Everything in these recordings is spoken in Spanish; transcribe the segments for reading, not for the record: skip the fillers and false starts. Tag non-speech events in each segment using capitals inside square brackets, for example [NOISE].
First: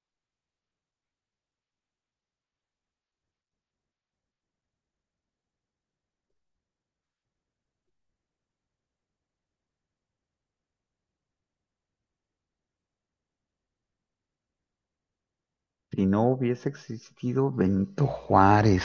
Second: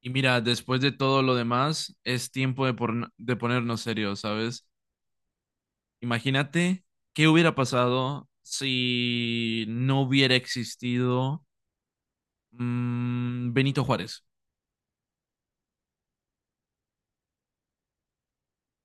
Y mira, después de todo lo demás, es tiempo de, de ponernos serios, ¿sabes? Imagínate qué hubiera pasado si no hubiera existido Benito Juárez. Si no hubiese existido Benito Juárez.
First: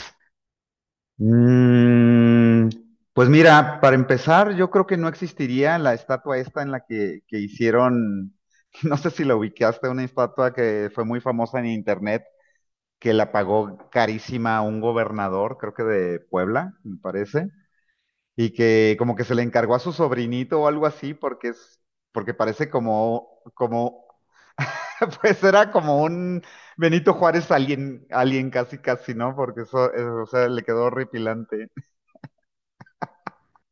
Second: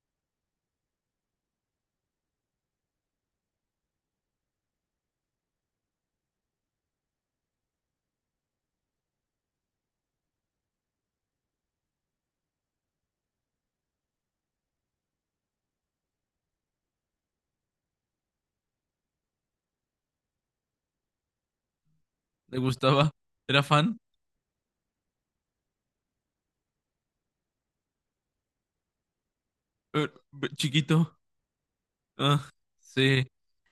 Mm, pues mira, para empezar, yo creo que no existiría la estatua esta que hicieron, [LAUGHS] no sé si la ubicaste, una estatua que fue muy famosa en internet, que la pagó carísima a un gobernador, creo que de Puebla, me parece, y que como que se le encargó a su sobrinito o algo así, porque ¿Le parece gustaba? ¿Era fan? como [LAUGHS] pues era como un Benito Juárez alien, alien casi casi, ¿no? Porque eso, eso, o sea, le quedó Chiquito. horripilante. Ah, sí.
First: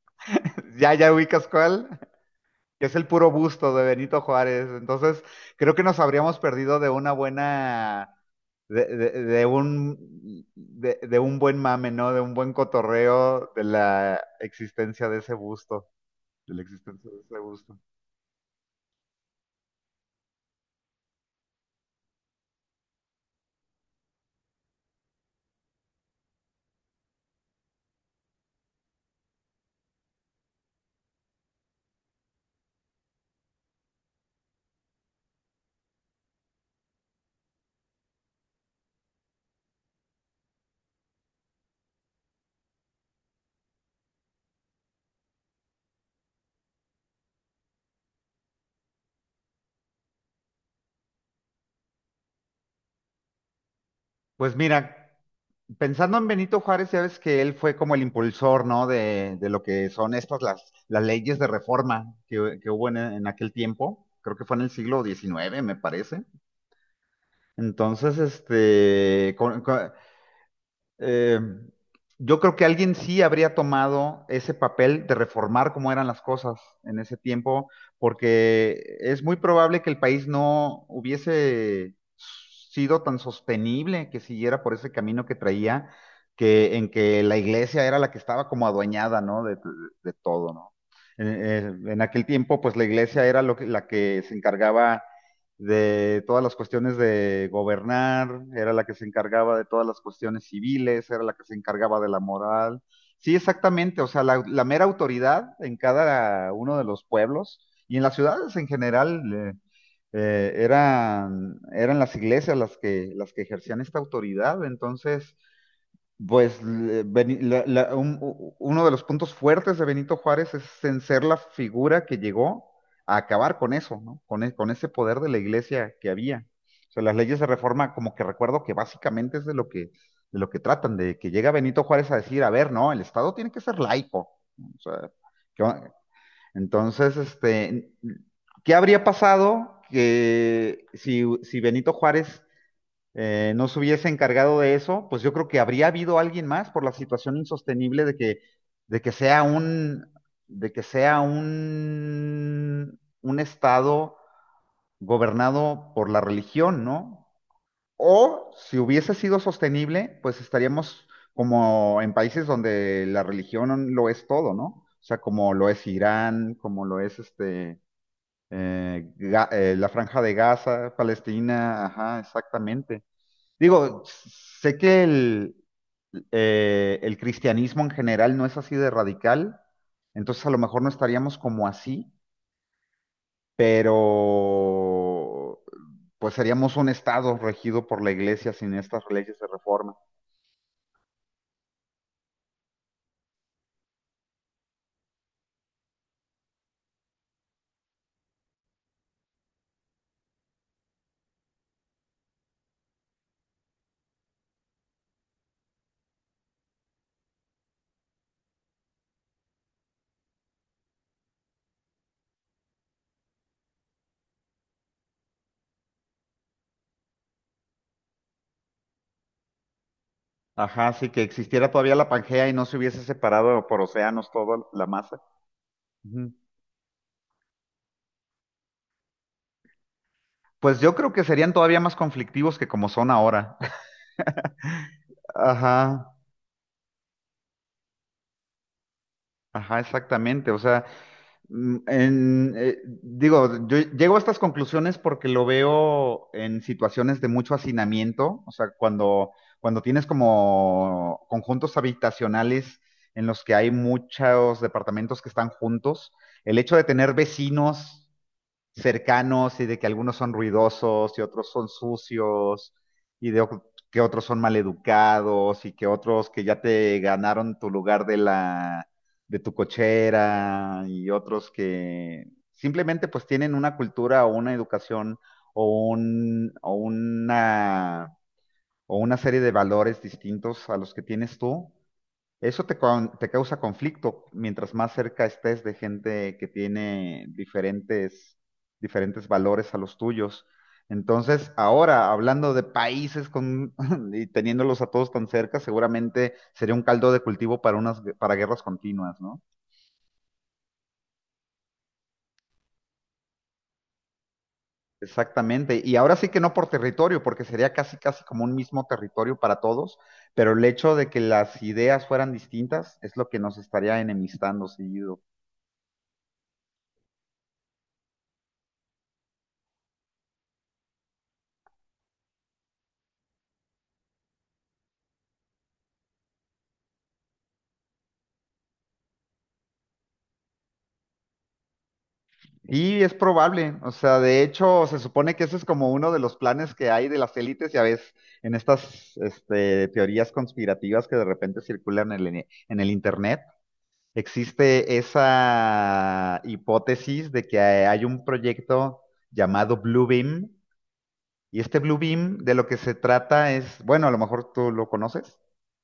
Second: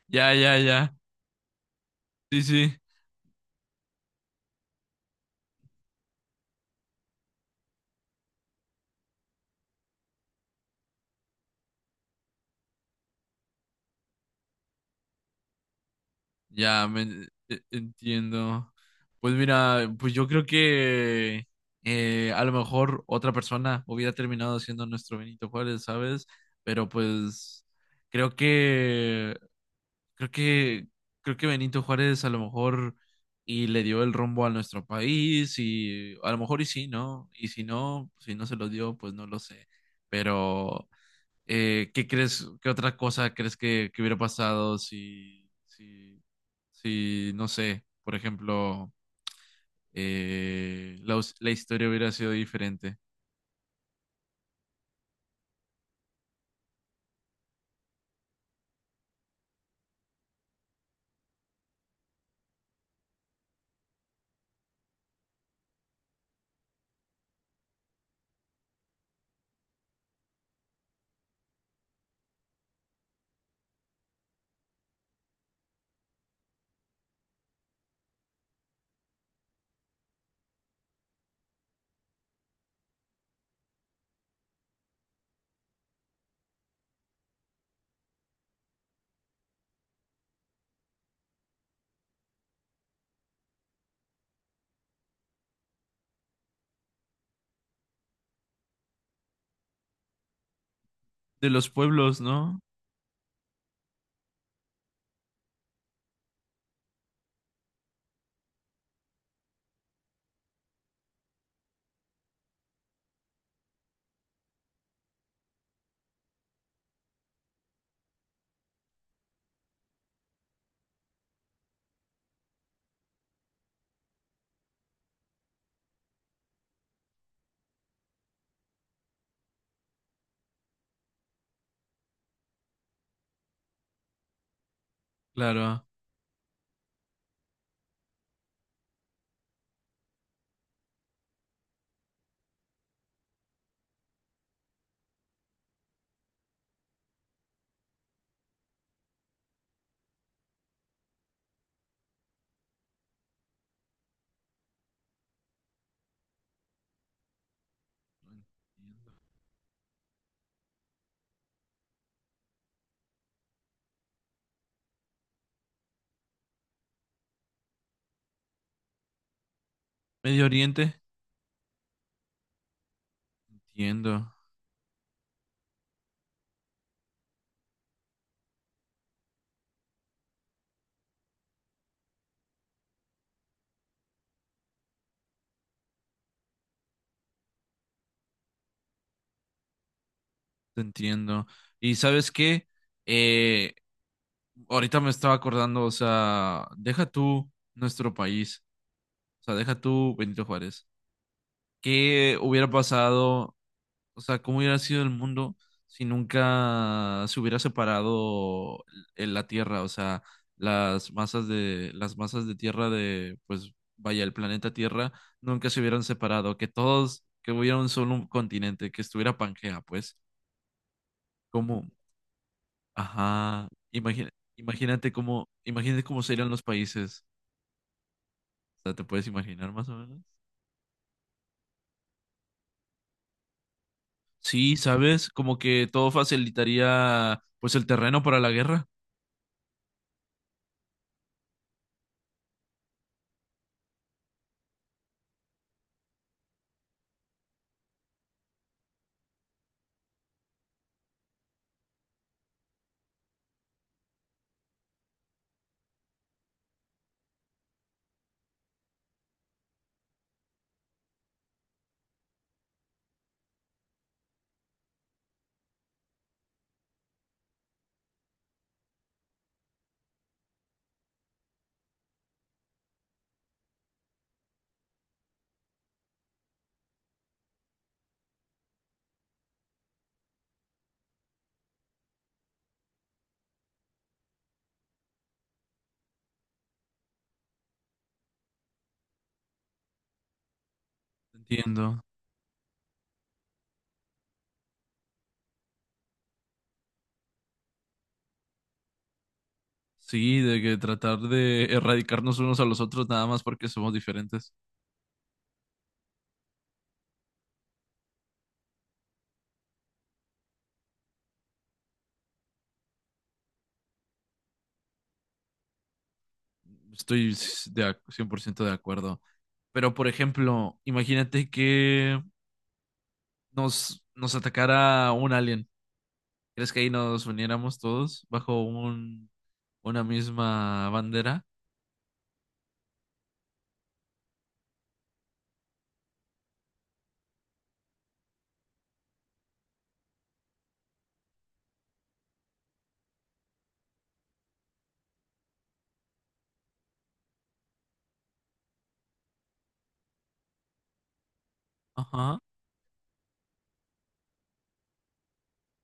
Ya, ya, [LAUGHS] Ya, ya. ya ubicas cuál, Sí, sí. que es el puro busto de Benito Juárez. Entonces, creo que nos habríamos perdido de una buena, de, de- de un, de un buen mame, ¿no? De un buen cotorreo de la existencia de ese busto, de la Ya, me, existencia de ese busto. entiendo. Pues mira, pues yo creo que a lo mejor otra persona hubiera terminado siendo nuestro Benito Juárez, ¿sabes? Pero pues creo que creo que creo que Benito Juárez a lo mejor y le dio el rumbo a nuestro país y a lo mejor y sí, ¿no? Y si no, si no se lo dio, pues no lo sé. Pero ¿qué crees, qué otra cosa crees que hubiera pasado si, no sé, por ejemplo, la historia hubiera sido diferente? Pues mira, pensando en Benito Juárez, ya ves que él fue como el impulsor, ¿no? De lo que son estas, las leyes de reforma que hubo en aquel tiempo. Creo que fue en el siglo XIX, me parece. Entonces, eh, yo creo que alguien sí habría tomado ese papel de reformar cómo eran las cosas en ese tiempo, porque es muy probable que el país no hubiese sido tan sostenible que siguiera por ese camino que traía, que en que la iglesia era la que estaba como adueñada, ¿no? De todo, ¿no? En aquel tiempo, pues la iglesia era la que se encargaba de todas las cuestiones de gobernar, era la que se encargaba de todas las cuestiones civiles, era la que De se los encargaba de la pueblos, ¿no? moral. Sí, exactamente, o sea, la mera autoridad en cada uno de los pueblos y en las ciudades en general, eran las iglesias las que ejercían esta autoridad, entonces pues uno de los puntos fuertes de Benito Juárez es en ser la figura que llegó a acabar con eso, ¿no? Con ese poder de la iglesia que había. O sea, las leyes de reforma, como que recuerdo que básicamente es de lo de lo que tratan, de que llega Benito Juárez a decir, a ver, no, el Estado tiene que ser laico. O sea, ¿qué Claro. va- entonces, ¿qué habría pasado que si Benito Juárez no se hubiese encargado de eso? Pues yo creo que habría habido alguien más por la situación insostenible de que sea un, de que sea un estado gobernado por la religión, ¿no? O si hubiese sido sostenible, pues estaríamos como en países donde la religión lo es todo, ¿no? O sea, como lo es Irán, como lo es la Franja de Medio Gaza, Oriente. Palestina, ajá, exactamente. Digo, Entiendo, sé que el cristianismo en general no es así de radical, entonces a lo mejor no estaríamos como así, pero pues seríamos un estado regido por la iglesia sin estas leyes de reforma. te entiendo. Y sabes qué. Eh, Ahorita me estaba acordando, o sea, deja tú nuestro país, o sea, deja tú Benito Juárez. ¿Qué hubiera pasado? O sea, ¿cómo hubiera sido el mundo si nunca se hubiera separado en la Tierra? O sea, las masas de Tierra de, pues, vaya, el planeta Tierra nunca se hubieran separado, que todos, que hubiera un solo continente, que estuviera Pangea, pues, Ajá, sí, que existiera como, todavía la Pangea y no se hubiese separado ajá, por océanos toda la masa. Imagínate cómo Ujú. serían los países. O sea, ¿te puedes imaginar más o menos? Pues yo creo que serían todavía más conflictivos que como son ahora. Sí, ¿sabes? Como Ajá, que todo facilitaría, pues, el terreno para la guerra. ajá, exactamente. O sea, digo, yo llego a estas conclusiones porque lo veo en situaciones de mucho hacinamiento, o sea, cuando tienes como conjuntos habitacionales en los que hay muchos departamentos que están juntos, el hecho de tener vecinos cercanos y de que algunos son ruidosos y otros son sucios y de o- que otros son maleducados y que otros que ya te ganaron tu lugar de tu cochera y otros que simplemente pues tienen una cultura o una educación o un o una serie de valores distintos a los que tienes tú, te causa conflicto mientras más cerca estés de gente que tiene diferentes valores a los tuyos. Entonces, Entiendo. ahora, hablando de países con, [LAUGHS] y teniéndolos a todos tan cerca, seguramente sería un caldo de cultivo para para guerras continuas, ¿no? Sí, de que tratar de erradicarnos unos a los otros nada más porque somos diferentes. Exactamente. Y ahora sí que no por territorio, porque sería casi, casi como un mismo territorio para todos, pero el hecho de que las ideas fueran distintas es lo que nos estaría enemistando seguido. Estoy s- de ac- 100% de acuerdo. Pero, por ejemplo, imagínate que nos atacara un alien. ¿Crees que ahí nos uniéramos todos bajo un, una misma bandera? Y es probable, o sea, de hecho, se supone que ese es como uno de los planes que hay de las élites, ya ves, en teorías conspirativas que de repente circulan en en el internet, existe esa hipótesis de que hay un proyecto llamado Blue Beam, y este Blue Beam Ajá. de lo que se trata es, bueno, a lo mejor tú lo conoces,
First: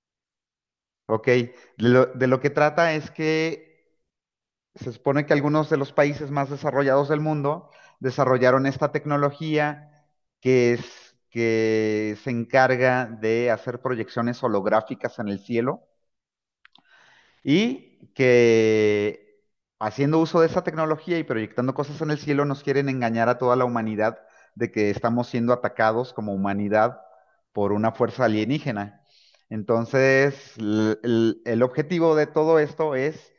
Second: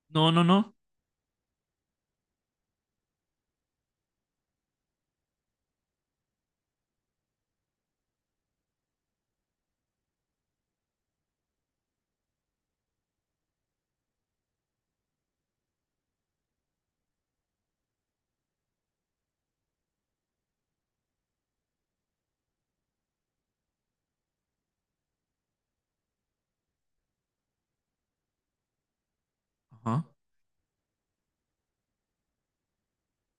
No, no, no. ok, de lo que trata es que se supone que algunos de los países más desarrollados del mundo desarrollaron esta tecnología que es que se encarga de hacer proyecciones holográficas en el cielo y que haciendo uso de esa tecnología y proyectando cosas en el cielo nos quieren engañar a toda la humanidad de que estamos siendo atacados como humanidad por una fuerza alienígena. Ajá. Entonces, el objetivo de todo esto es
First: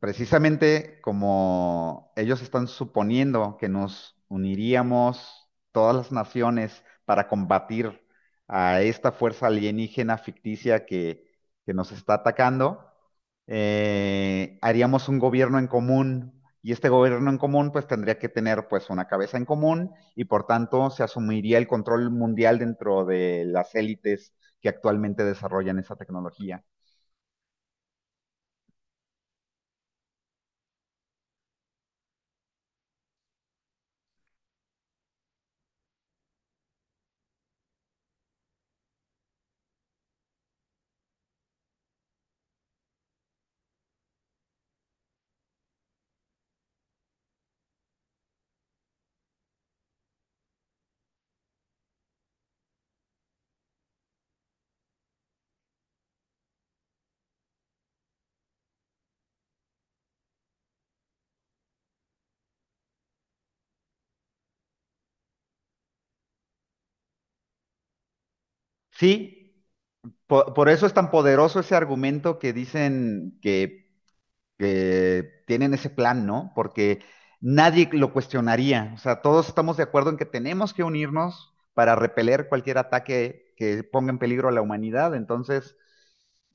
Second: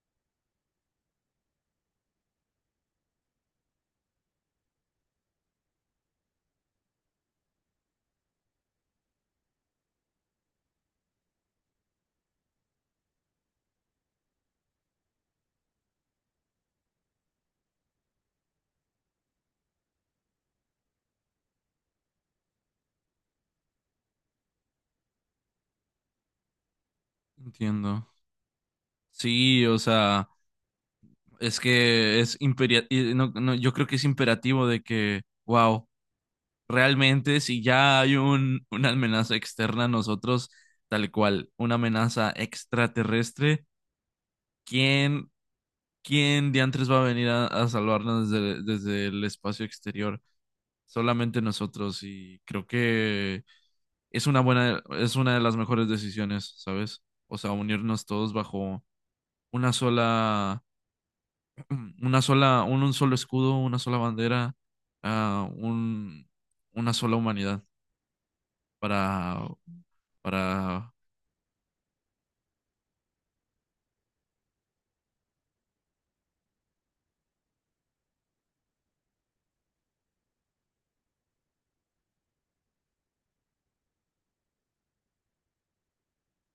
precisamente como ellos están suponiendo que nos uniríamos todas las naciones para combatir a esta fuerza alienígena ficticia que nos está atacando. Haríamos un gobierno en común y este gobierno en común pues tendría que tener pues una cabeza en común y por tanto se asumiría el control mundial dentro de las élites que actualmente desarrollan esa tecnología. Entiendo. Sí, o sea, es que es imperia- y no- no, yo creo que es imperativo de que, wow. Realmente si ya hay un, una amenaza externa a nosotros, tal cual, una amenaza extraterrestre, ¿quién, ¿quién diantres va a venir a salvarnos desde el espacio exterior? Solamente nosotros y creo que es una buena, es una de las mejores decisiones, ¿sabes? O sea, unirnos todos bajo una sola, [CLEARS THROAT] una sola, un solo escudo, una sola bandera, ah, un, una sola humanidad. Sí, para, por eso para, es tan poderoso ese argumento que dicen que tienen ese plan, ¿no? Porque nadie lo cuestionaría. O sea, todos estamos de acuerdo en que tenemos que unirnos para repeler cualquier ataque que ponga en peligro a la humanidad. Entonces,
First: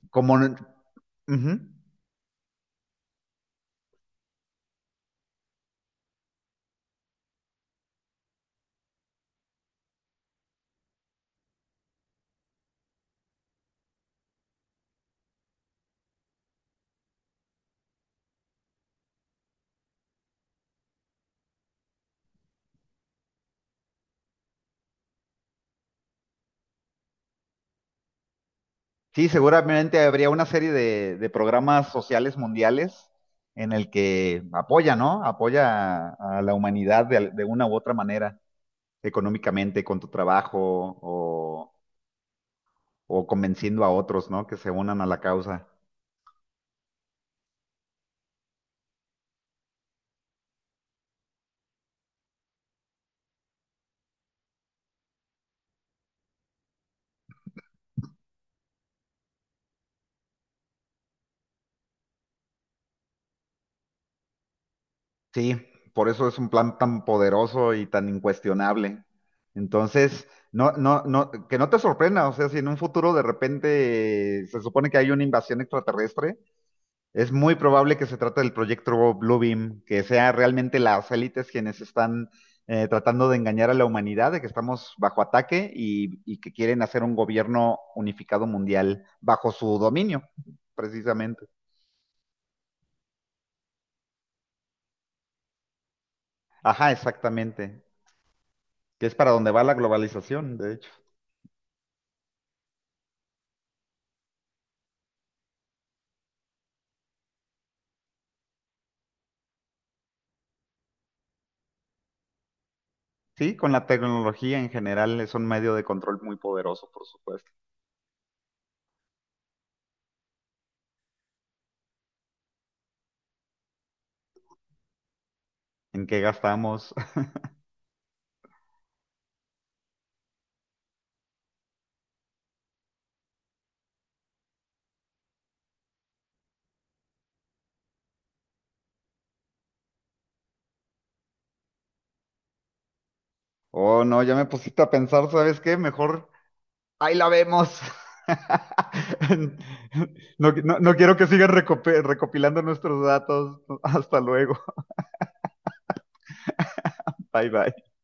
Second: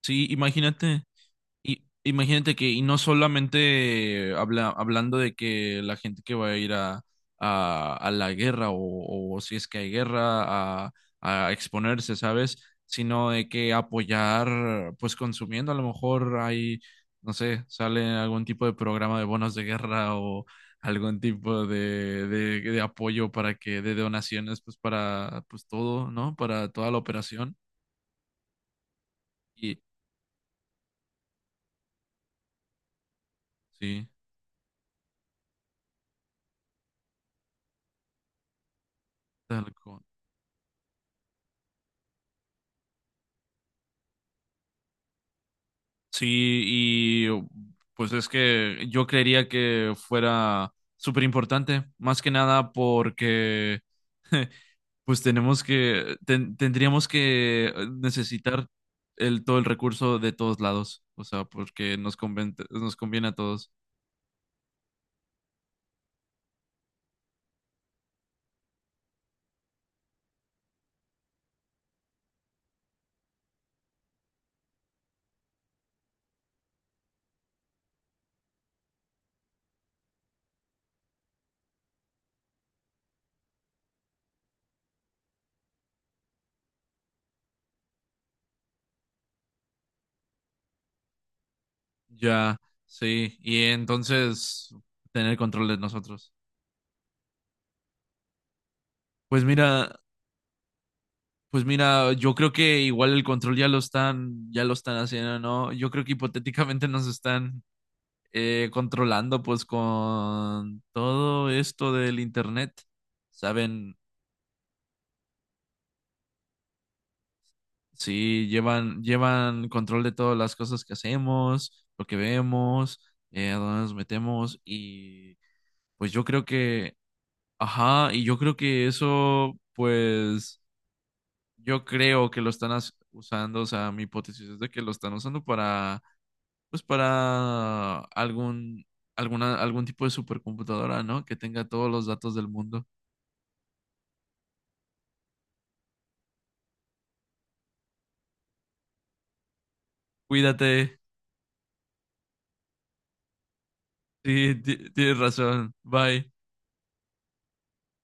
sí, como... imagínate, ujú. y, imagínate que, y no solamente hablando de que la gente que va a ir a la guerra o si es que hay guerra, a exponerse, ¿sabes? Sino de que apoyar, pues consumiendo, a lo mejor hay, no sé, sale algún tipo de programa de bonos de guerra o algún tipo de apoyo para que, de donaciones, pues para, pues todo, ¿no? Para toda la operación. Sí, Y seguramente habría una serie de programas sociales mundiales en el sí, que apoya, ¿no? Apoya a la humanidad de una u otra manera, tal económicamente, con cual. tu trabajo o o convenciendo a otros, ¿no? Que se unan a la causa. Sí, y oh, pues es que yo creería que fuera súper importante, más que nada porque [LAUGHS] pues tenemos tendríamos que necesitar el, todo el recurso de todos lados, o sea, porque nos conviene a todos. Sí, por eso es un plan tan poderoso y tan incuestionable. Entonces, no, no, no, que no te sorprenda, o sea, si en un futuro de repente se supone que hay una invasión extraterrestre, es muy probable que se trate del proyecto Bluebeam, que sea realmente las élites quienes están tratando de engañar a la humanidad, de que estamos bajo ataque, y que quieren hacer un gobierno unificado mundial bajo su dominio, precisamente. Ya, sí, y entonces tener control de nosotros. Ajá, exactamente. Que es para Pues donde va la mira, globalización, de hecho. pues mira, yo creo que igual el control ya lo están haciendo, ¿no? Yo creo que hipotéticamente nos están controlando, pues, con todo esto del internet. Sí, con la Saben, tecnología en general es un medio de control muy poderoso, por supuesto. sí, llevan control de todas las cosas que hacemos, lo que vemos, a dónde nos metemos, y ¿En pues qué yo creo gastamos? que, [LAUGHS] ajá, y yo creo que eso, pues, yo creo que usando, o sea, mi hipótesis es de que lo están usando para pues para algún, alguna, algún tipo de supercomputadora, ¿no? Que tenga todos los datos del mundo. Oh, no, ya me pusiste a pensar, ¿sabes qué? Mejor ahí la vemos. [LAUGHS] No, no Cuídate. quiero que sigan recopilando nuestros datos. Hasta Sí, luego. Tienes razón. Bye. [LAUGHS] Bye bye.